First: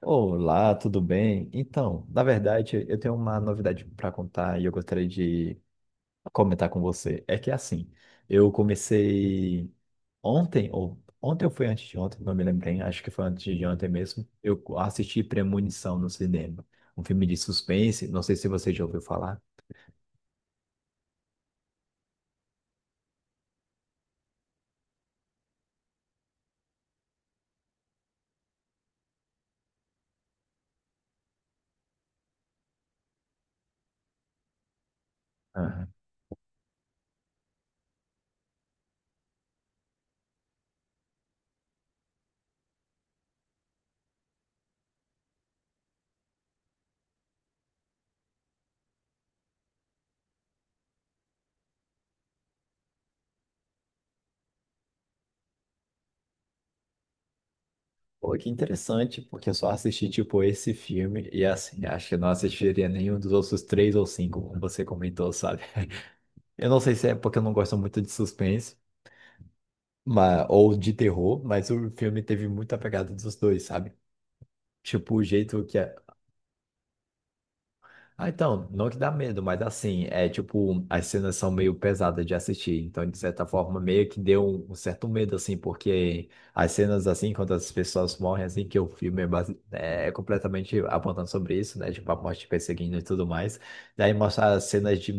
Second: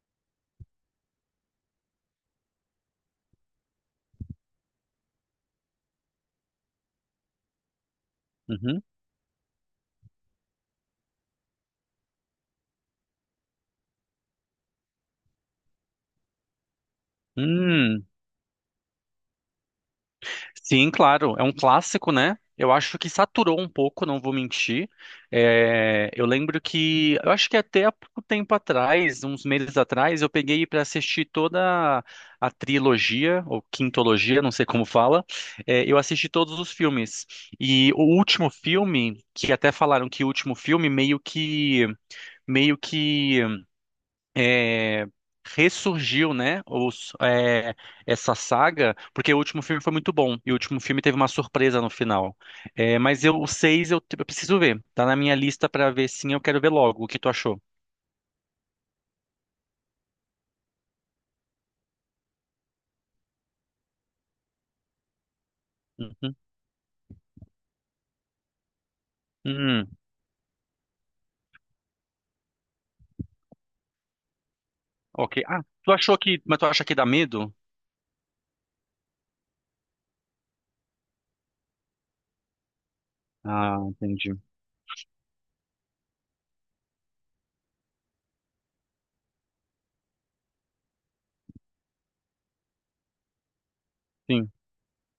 Olá, tudo bem? Então, na verdade, eu tenho uma novidade para contar e eu gostaria de comentar com você. É que assim, eu Uhum. comecei ontem, ou ontem ou foi antes de ontem, não me lembro bem, acho que foi antes de ontem mesmo. Eu assisti Premonição no cinema, um filme de Hum, suspense, não sei se você já ouviu falar. sim, claro, é um clássico, né? Eu acho que saturou um pouco, não vou mentir. É, eu lembro que, eu acho que até há pouco tempo atrás, uns meses atrás, eu peguei para assistir toda a trilogia, ou quintologia, não sei como fala. É, Aham. eu assisti todos os filmes. E o último filme, que até falaram que o último filme meio que é, ressurgiu, né, essa saga, porque o último filme foi muito bom, e o último filme teve uma surpresa no final. É, mas eu, o seis eu preciso ver, tá na minha lista pra ver sim, eu quero ver logo. O que tu achou? Pô, que interessante, porque eu só assisti, tipo, esse filme e, assim, acho que eu não assistiria nenhum dos outros três ou cinco, como você comentou, sabe? Uhum. Eu não sei se é porque eu não gosto muito de suspense, Hum, ou de terror, mas o filme teve muita pegada dos dois, sabe? Tipo, o ok. Ah, jeito que mas tu acha que dá medo? ah, então, não que dá medo, mas assim, é tipo, as cenas são meio pesadas de assistir, então de certa forma Ah, meio que entendi. deu um certo medo, assim, porque as cenas assim, quando as pessoas morrem, assim, que o filme é, é completamente apontando sobre isso, né, tipo, a morte perseguindo e tudo mais, daí Sim. mostra as cenas de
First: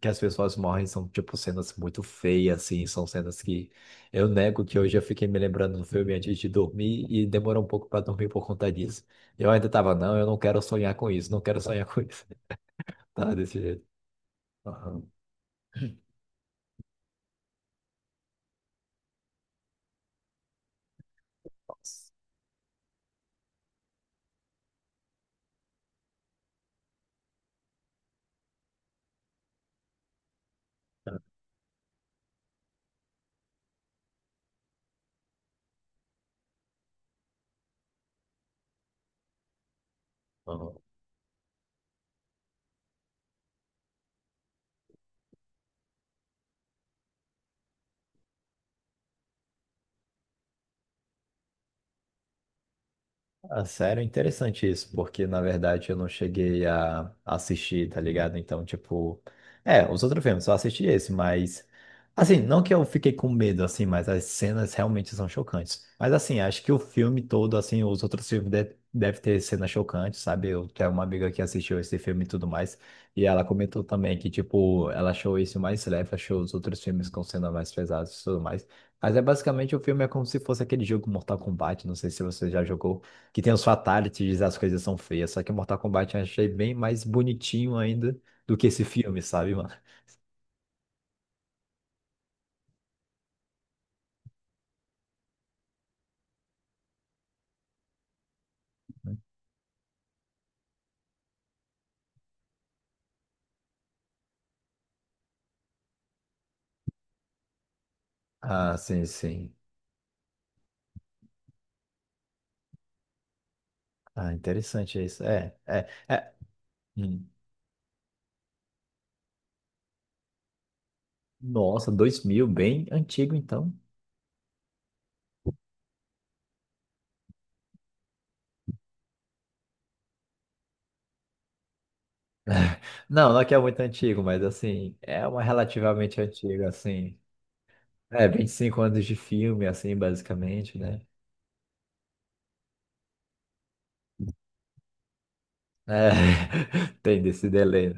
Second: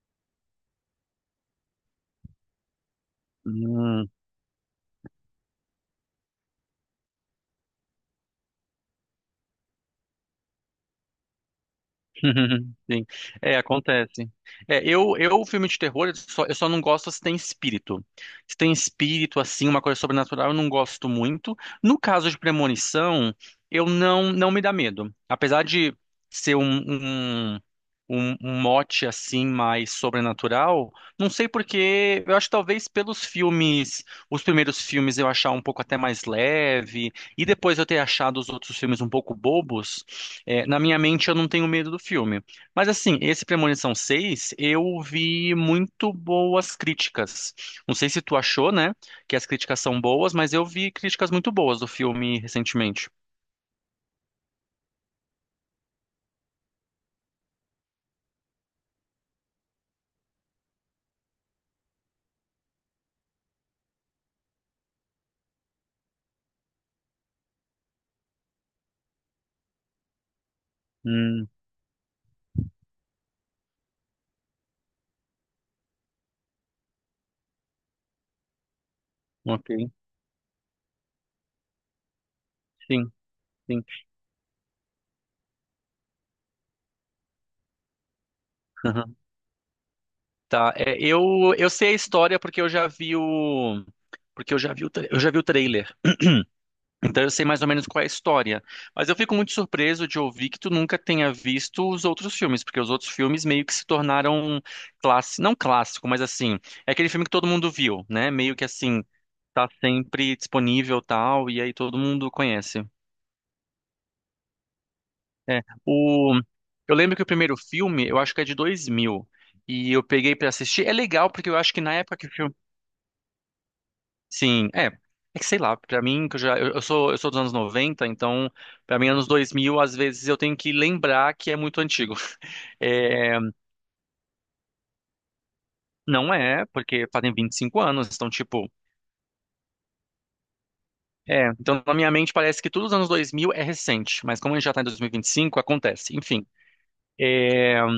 que as pessoas morrem, são tipo cenas muito feias, assim, são cenas que Hum. eu nego que hoje eu fiquei me lembrando do filme antes de dormir e demorou um pouco para dormir por conta disso. Eu ainda tava, não, eu não quero sonhar com isso, não quero sonhar com isso. Sim. Tá, É, desse jeito. acontece. É, Aham. eu, filme de terror, eu só não gosto se tem espírito. Se tem espírito, assim, uma coisa sobrenatural, eu não gosto muito. No Nossa. caso de premonição, eu não, não me dá medo. Apesar de ser um mote, assim, mais sobrenatural, não sei porque, eu acho que talvez pelos filmes, os primeiros filmes eu achar um pouco até mais leve, e depois eu ter achado os outros filmes um pouco bobos, Aham. na minha mente, eu não tenho medo do filme. Mas, assim, esse Premonição 6 eu vi muito boas críticas. Não sei se tu achou, né, que as críticas são boas, mas eu vi críticas muito boas do filme recentemente. Ah, sério, é interessante isso, porque na verdade eu não cheguei a assistir, tá ligado? Então, tipo, é, os outros filmes, só assisti esse, mas assim, não que eu fiquei com medo, assim, mas as cenas realmente são chocantes. Mas assim, acho que o filme todo, assim, os outros filmes de deve ter cenas chocantes, sabe? Eu tenho uma amiga que Hum, assistiu esse filme e tudo mais, e ela comentou também que, tipo, ela achou isso mais leve, achou os outros filmes com cenas mais pesadas e tudo mais. Mas é basicamente o ok. filme é como se fosse aquele jogo Mortal Kombat, não sei se você já jogou Sim, que tem os sim. fatalities, as coisas são feias. Só que Mortal Kombat eu achei bem mais bonitinho ainda do que esse Aham. filme, sabe, mano? Tá, eu sei a história porque eu já vi o. Porque eu já vi o trailer. Então eu sei mais ou menos qual é a história. Mas eu fico muito surpreso de ouvir que tu nunca tenha visto os outros filmes, porque os outros filmes meio que se tornaram clássico, não clássico, mas assim, é aquele filme que todo mundo viu, né? Meio que Ah, assim, sim, sim. tá sempre disponível tal, e aí todo mundo conhece. Ah, interessante isso. É, É, é, é. o. Eu lembro que o Hum. primeiro filme, eu acho que é de 2000, e eu peguei pra assistir. É legal, porque eu acho que Nossa, na época dois que o mil, filme. bem antigo então. Sim, é. É que sei lá, pra mim, que eu já. Eu sou dos anos 90 então, pra mim, anos 2000 às vezes eu tenho que lembrar que é muito antigo. Não, É, não é que é muito antigo, mas assim, é uma relativamente não é, antiga, porque assim. fazem 25 anos, É, então, vinte e tipo. cinco anos de filme, assim, basicamente, né? É, então na minha mente parece que tudo os anos 2000 é recente, mas como a gente já tá em dois mil e vinte e cinco É, acontece. Enfim, tem desse delay.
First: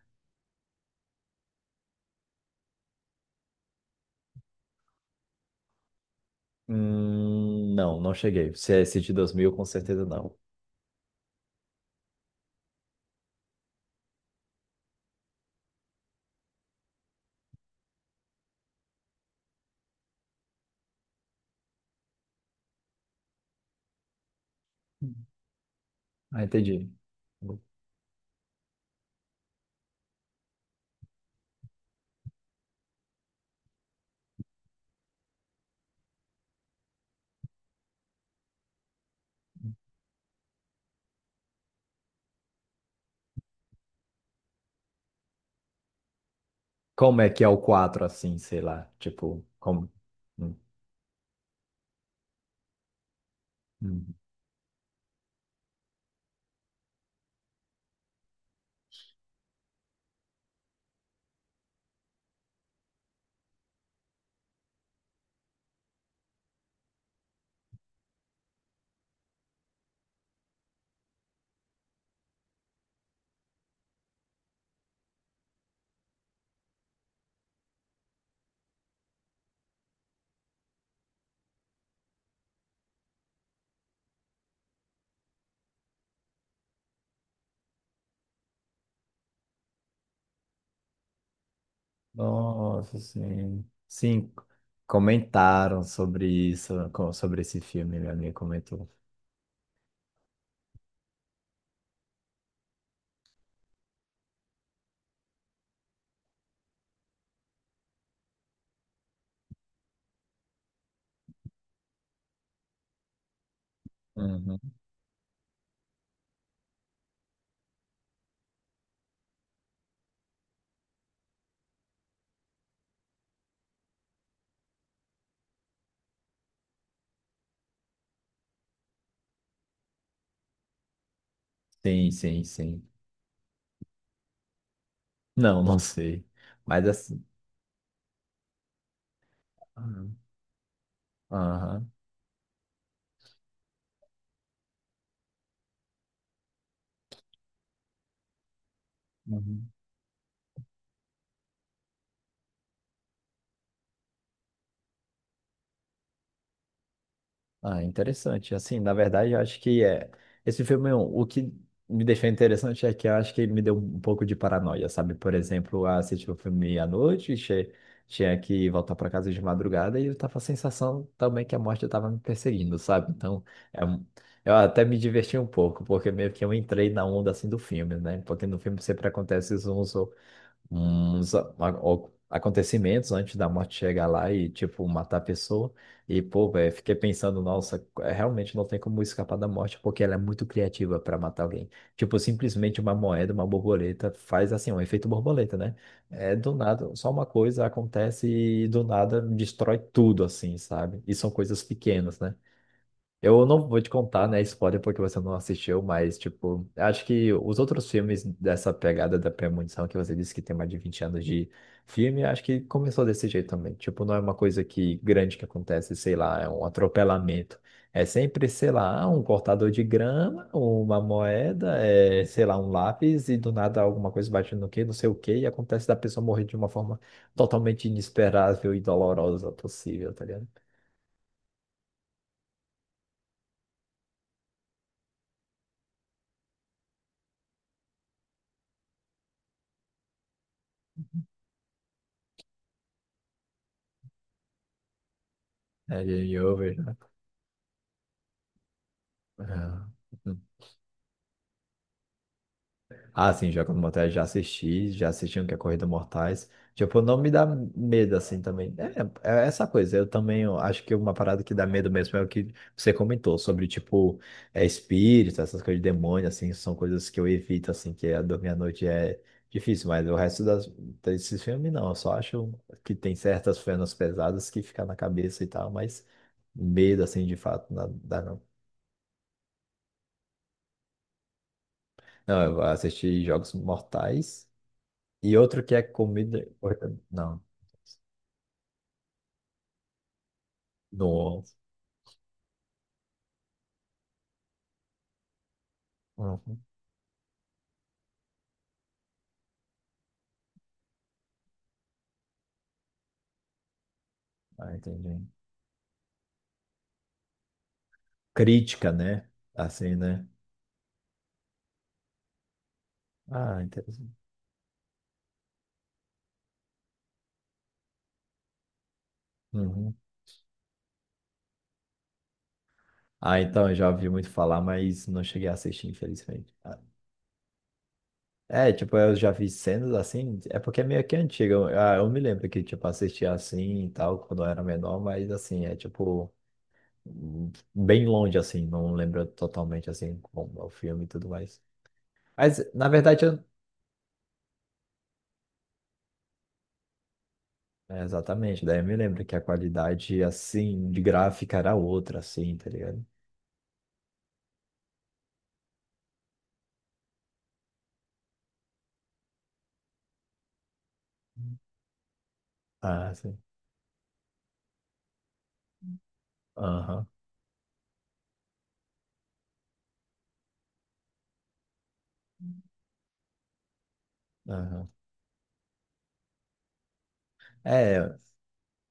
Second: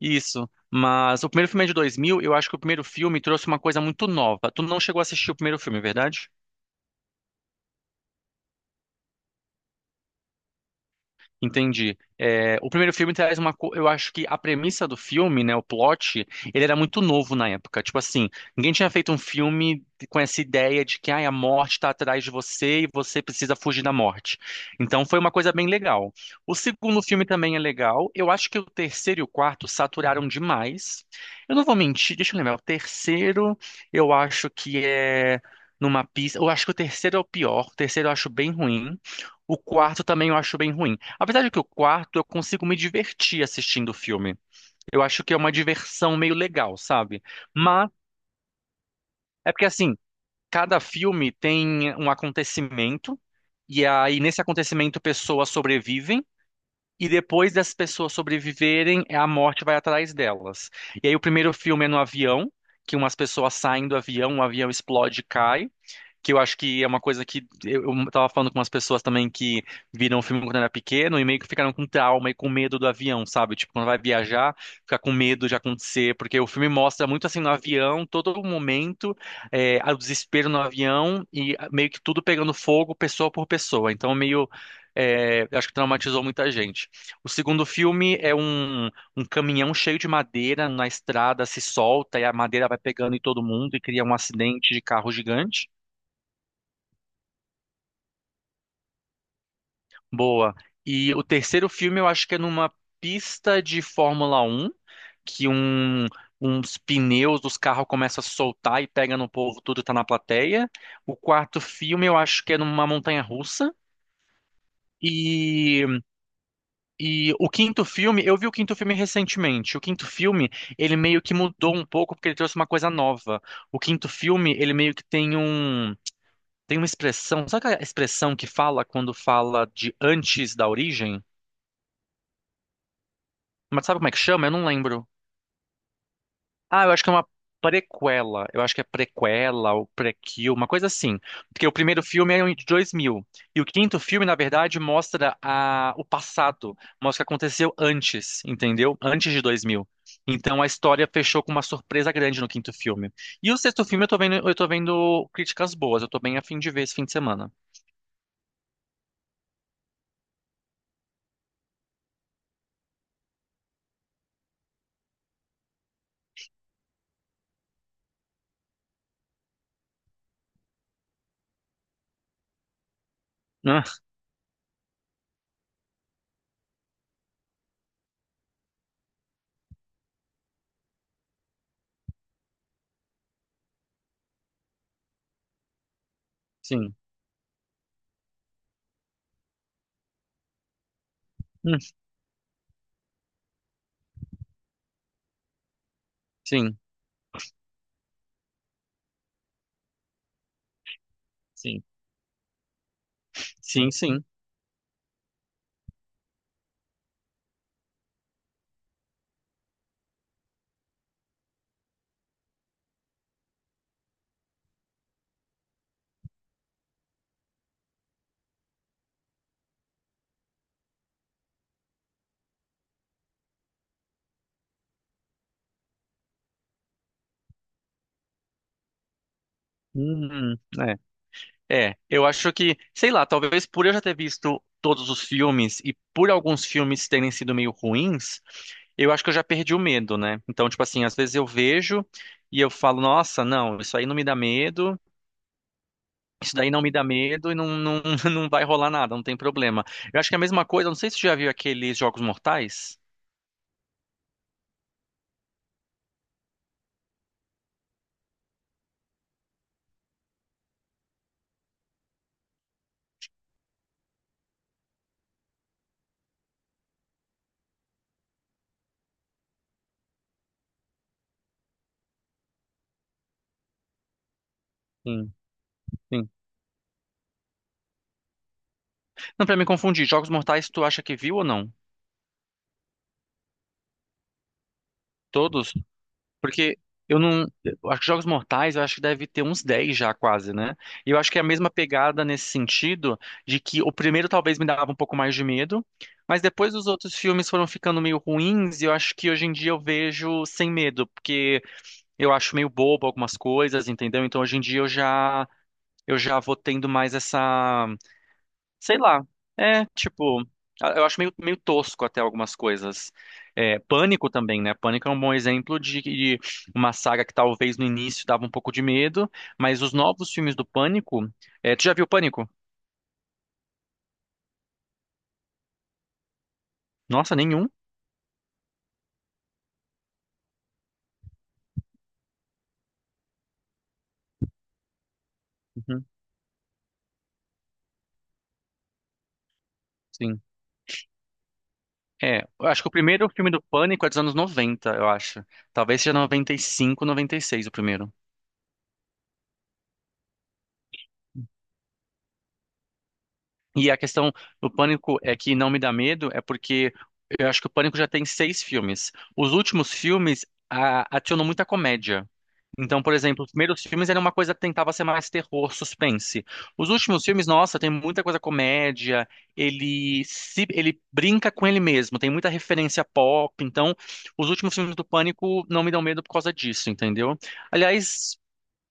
isso. Mas o primeiro filme é de 2000. Eu acho que o primeiro filme trouxe uma coisa muito nova. Tu não chegou a assistir o primeiro filme, é verdade? Não, não cheguei. Se é esse de 2000, com certeza não. Entendi. É, o primeiro filme traz Eu acho que a premissa do filme, né, o plot, ele era muito novo na época. Tipo assim, ninguém tinha feito um filme com essa ideia de que ai, a morte está atrás de você e você precisa fugir da morte. Então foi uma coisa bem legal. Ah, O entendi. segundo filme também é legal. Eu acho que o terceiro e o quarto saturaram demais. Eu não vou mentir, deixa eu lembrar. O terceiro, eu acho que é numa pista. Eu acho que o terceiro é o pior. O terceiro eu acho bem ruim. O quarto também eu acho bem ruim. Apesar de que o quarto eu consigo me divertir assistindo o filme. Eu acho que é uma diversão meio legal, Como sabe? é que é o Mas 4 assim, sei lá? Tipo, é porque como. assim, Hum, cada filme tem um acontecimento e hum. aí nesse acontecimento pessoas sobrevivem e depois das pessoas sobreviverem, a morte vai atrás delas. E aí o primeiro filme é no avião, que umas pessoas saem do avião, o avião explode e cai que eu acho que é uma coisa que eu tava falando com umas pessoas também que viram o filme quando era pequeno e meio que ficaram com trauma e com medo do avião, sabe? Tipo, quando vai viajar, ficar com medo de acontecer, porque o filme mostra muito assim no avião, todo momento, o desespero no avião e ah, meio que tudo pegando fogo, pessoa por pessoa. Então, meio. Acho que traumatizou muita gente. O segundo filme é um caminhão cheio de madeira na estrada se solta e a madeira vai Nossa, pegando em todo sim. mundo e cria um Sim, acidente de carro gigante. comentaram sobre isso, sobre esse filme, minha amiga comentou. Boa. E o terceiro filme eu acho que é numa pista de Fórmula 1 que uns pneus dos carros começam a soltar e pega no povo, tudo tá na plateia. O quarto filme eu acho que é numa montanha russa. Uhum. E, e o quinto filme, eu vi o quinto filme recentemente. O quinto filme, ele meio que mudou um pouco porque ele trouxe uma coisa nova. O quinto filme, ele meio que tem uma expressão, sabe aquela expressão que fala quando fala de antes da origem? Sim, sim, sim. Mas sabe como é que chama? Eu não lembro. Não, não sei. Ah, Mas eu acho que é assim. uma prequela. Eu acho que é prequela ou Aham. prequel, uma coisa assim. Porque o Aham. primeiro filme é de dois mil. E o quinto filme, na verdade, mostra o passado. Mostra o que aconteceu antes, entendeu? Antes de dois Uhum. mil. Então a história fechou com uma surpresa grande no quinto filme. E o sexto filme eu tô vendo, críticas boas. Eu tô bem a fim de ver esse fim de semana. Ah, interessante. Assim, na verdade, eu acho que é. Esse filme, o que me deixou interessante é que eu acho que ele me deu um pouco de paranoia, sabe? Por exemplo, eu assisti o filme à noite, tinha que voltar para casa de madrugada e eu tava com a sensação também que a morte estava me perseguindo, sabe? Então, é Ah, um- eu até me diverti um pouco, porque meio que eu entrei na onda assim do filme, né? Porque no filme sempre acontece uns acontecimentos antes da morte chegar lá e, tipo, matar a pessoa. E, pô, velho, fiquei sim. pensando, nossa, é, realmente não tem como escapar da morte, porque ela é muito criativa para matar alguém. Hum, Tipo, simplesmente uma moeda, uma borboleta, faz assim, um efeito borboleta, né? É do sim. nada, só uma coisa acontece e do nada destrói tudo, assim, sabe? E são coisas Sim. pequenas, né? Eu não vou te Sim, sim. contar, né, spoiler, porque você não assistiu, mas, tipo, acho que os outros filmes dessa pegada da premonição, que você disse que tem mais de 20 anos de filme, acho que começou desse jeito também. Tipo, não é uma coisa que grande que acontece, sei lá, é um atropelamento. É sempre, sei lá, ah, um cortador de grama, uma moeda, é, sei lá, um lápis, e do nada alguma coisa bate no quê, não sei o quê, e acontece da pessoa morrer de uma forma totalmente inesperável e dolorosa possível, tá ligado? É. É, eu acho que, sei lá, talvez por eu já ter visto todos os filmes e por alguns filmes terem sido meio ruins, eu acho que eu já perdi o medo, né? Então, tipo assim, às vezes eu vejo e eu falo, nossa, não, isso aí não me dá medo, É game isso daí over, não me né? dá medo e não, não, não vai rolar nada, não tem problema. Ah. Eu acho que é a mesma coisa, não sei se você já viu aqueles Jogos Mortais. Ah, sim, Jogos Mortais já assisti um que é Corrida Mortais. Tipo, não me dá medo assim também. É, é essa coisa. Eu também eu acho que uma parada que dá medo mesmo é o que você comentou sobre, tipo, é espírito, essas coisas de demônio, assim, são coisas que eu evito, assim, que é dormir à noite é difícil, mas o resto das, desses filmes não. Eu só acho que tem certas cenas pesadas que ficam na Sim, cabeça e tal, mas sim. medo, assim, de fato, não dá não. Não, pra me confundir, Jogos Mortais tu acha que viu ou não? Não, eu assisti Jogos Mortais. E outro Todos. que é comida. Porque eu Não. não. eu Acho que Jogos Mortais, eu acho que deve ter 10 já, quase, né? E eu acho que é No. a mesma pegada nesse sentido, de que o primeiro talvez me dava um pouco mais de medo, mas Uhum. depois os outros filmes foram ficando meio ruins, e eu acho que hoje em dia eu vejo sem medo, porque eu acho meio bobo algumas coisas, entendeu? Então hoje em Ah, dia eu entendi. já. Eu já vou tendo mais essa. Crítica, Sei lá. né? É, Assim, né? tipo, eu acho meio, meio tosco até algumas coisas. Ah, É, interessante. Pânico também, né? Pânico é um bom exemplo de uma saga que talvez no início dava um pouco de medo, mas os Uhum. novos filmes do Pânico. Tu já viu Pânico? Ah, então, eu já ouvi muito falar, mas não cheguei a assistir, infelizmente. Ah, Nossa, nenhum? é, tipo, eu já vi cenas assim, é porque é meio que antiga. Ah, eu me lembro que, tipo, assistia assim e tal, quando eu era menor, mas assim, é Uhum, tipo, bem longe, assim, não lembro totalmente, assim, sim. como é o filme e tudo mais. É, Mas, eu acho na que o verdade, primeiro eu. filme do Pânico é dos anos 90 eu acho. Talvez seja noventa noventa e cinco noventa e seis o É, primeiro. exatamente, daí eu me lembro que a qualidade, assim, de gráfica era outra, assim, tá ligado? E a questão do Pânico é que não me dá medo, é porque eu acho que o Pânico já tem seis filmes. Os últimos filmes adicionam muita comédia. Então, Ah, por sim. exemplo, os primeiros filmes era uma coisa que tentava ser mais terror, suspense. Os Aham, últimos filmes, nossa, tem muita coisa comédia, ele se ele brinca com ele mesmo, tem muita referência pop, então os últimos aham. filmes do Pânico não me dão medo por causa disso, entendeu? É, Aliás,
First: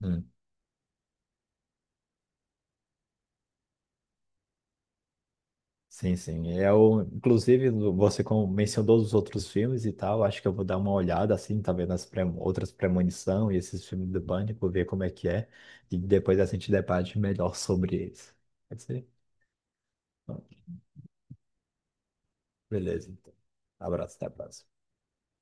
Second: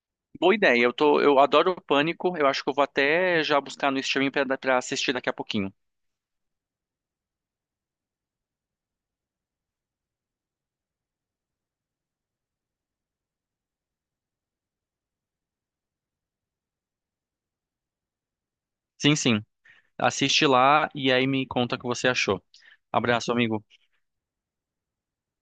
hum, boa ideia. Eu adoro o Pânico. Eu acho que eu vou até já buscar no streaming pra assistir daqui a pouquinho. sim, sim. Eu, inclusive, você mencionou os outros filmes e tal, acho que eu vou dar uma olhada, assim, tá vendo as outras Premonição e esses filmes do Pânico, ver como é que é, e depois a gente debate melhor sobre eles. Pode ser? Sim, sim. Bom, Assiste lá e aí me conta o que você achou. beleza, Abraço, então. amigo. Abraço, até a próxima.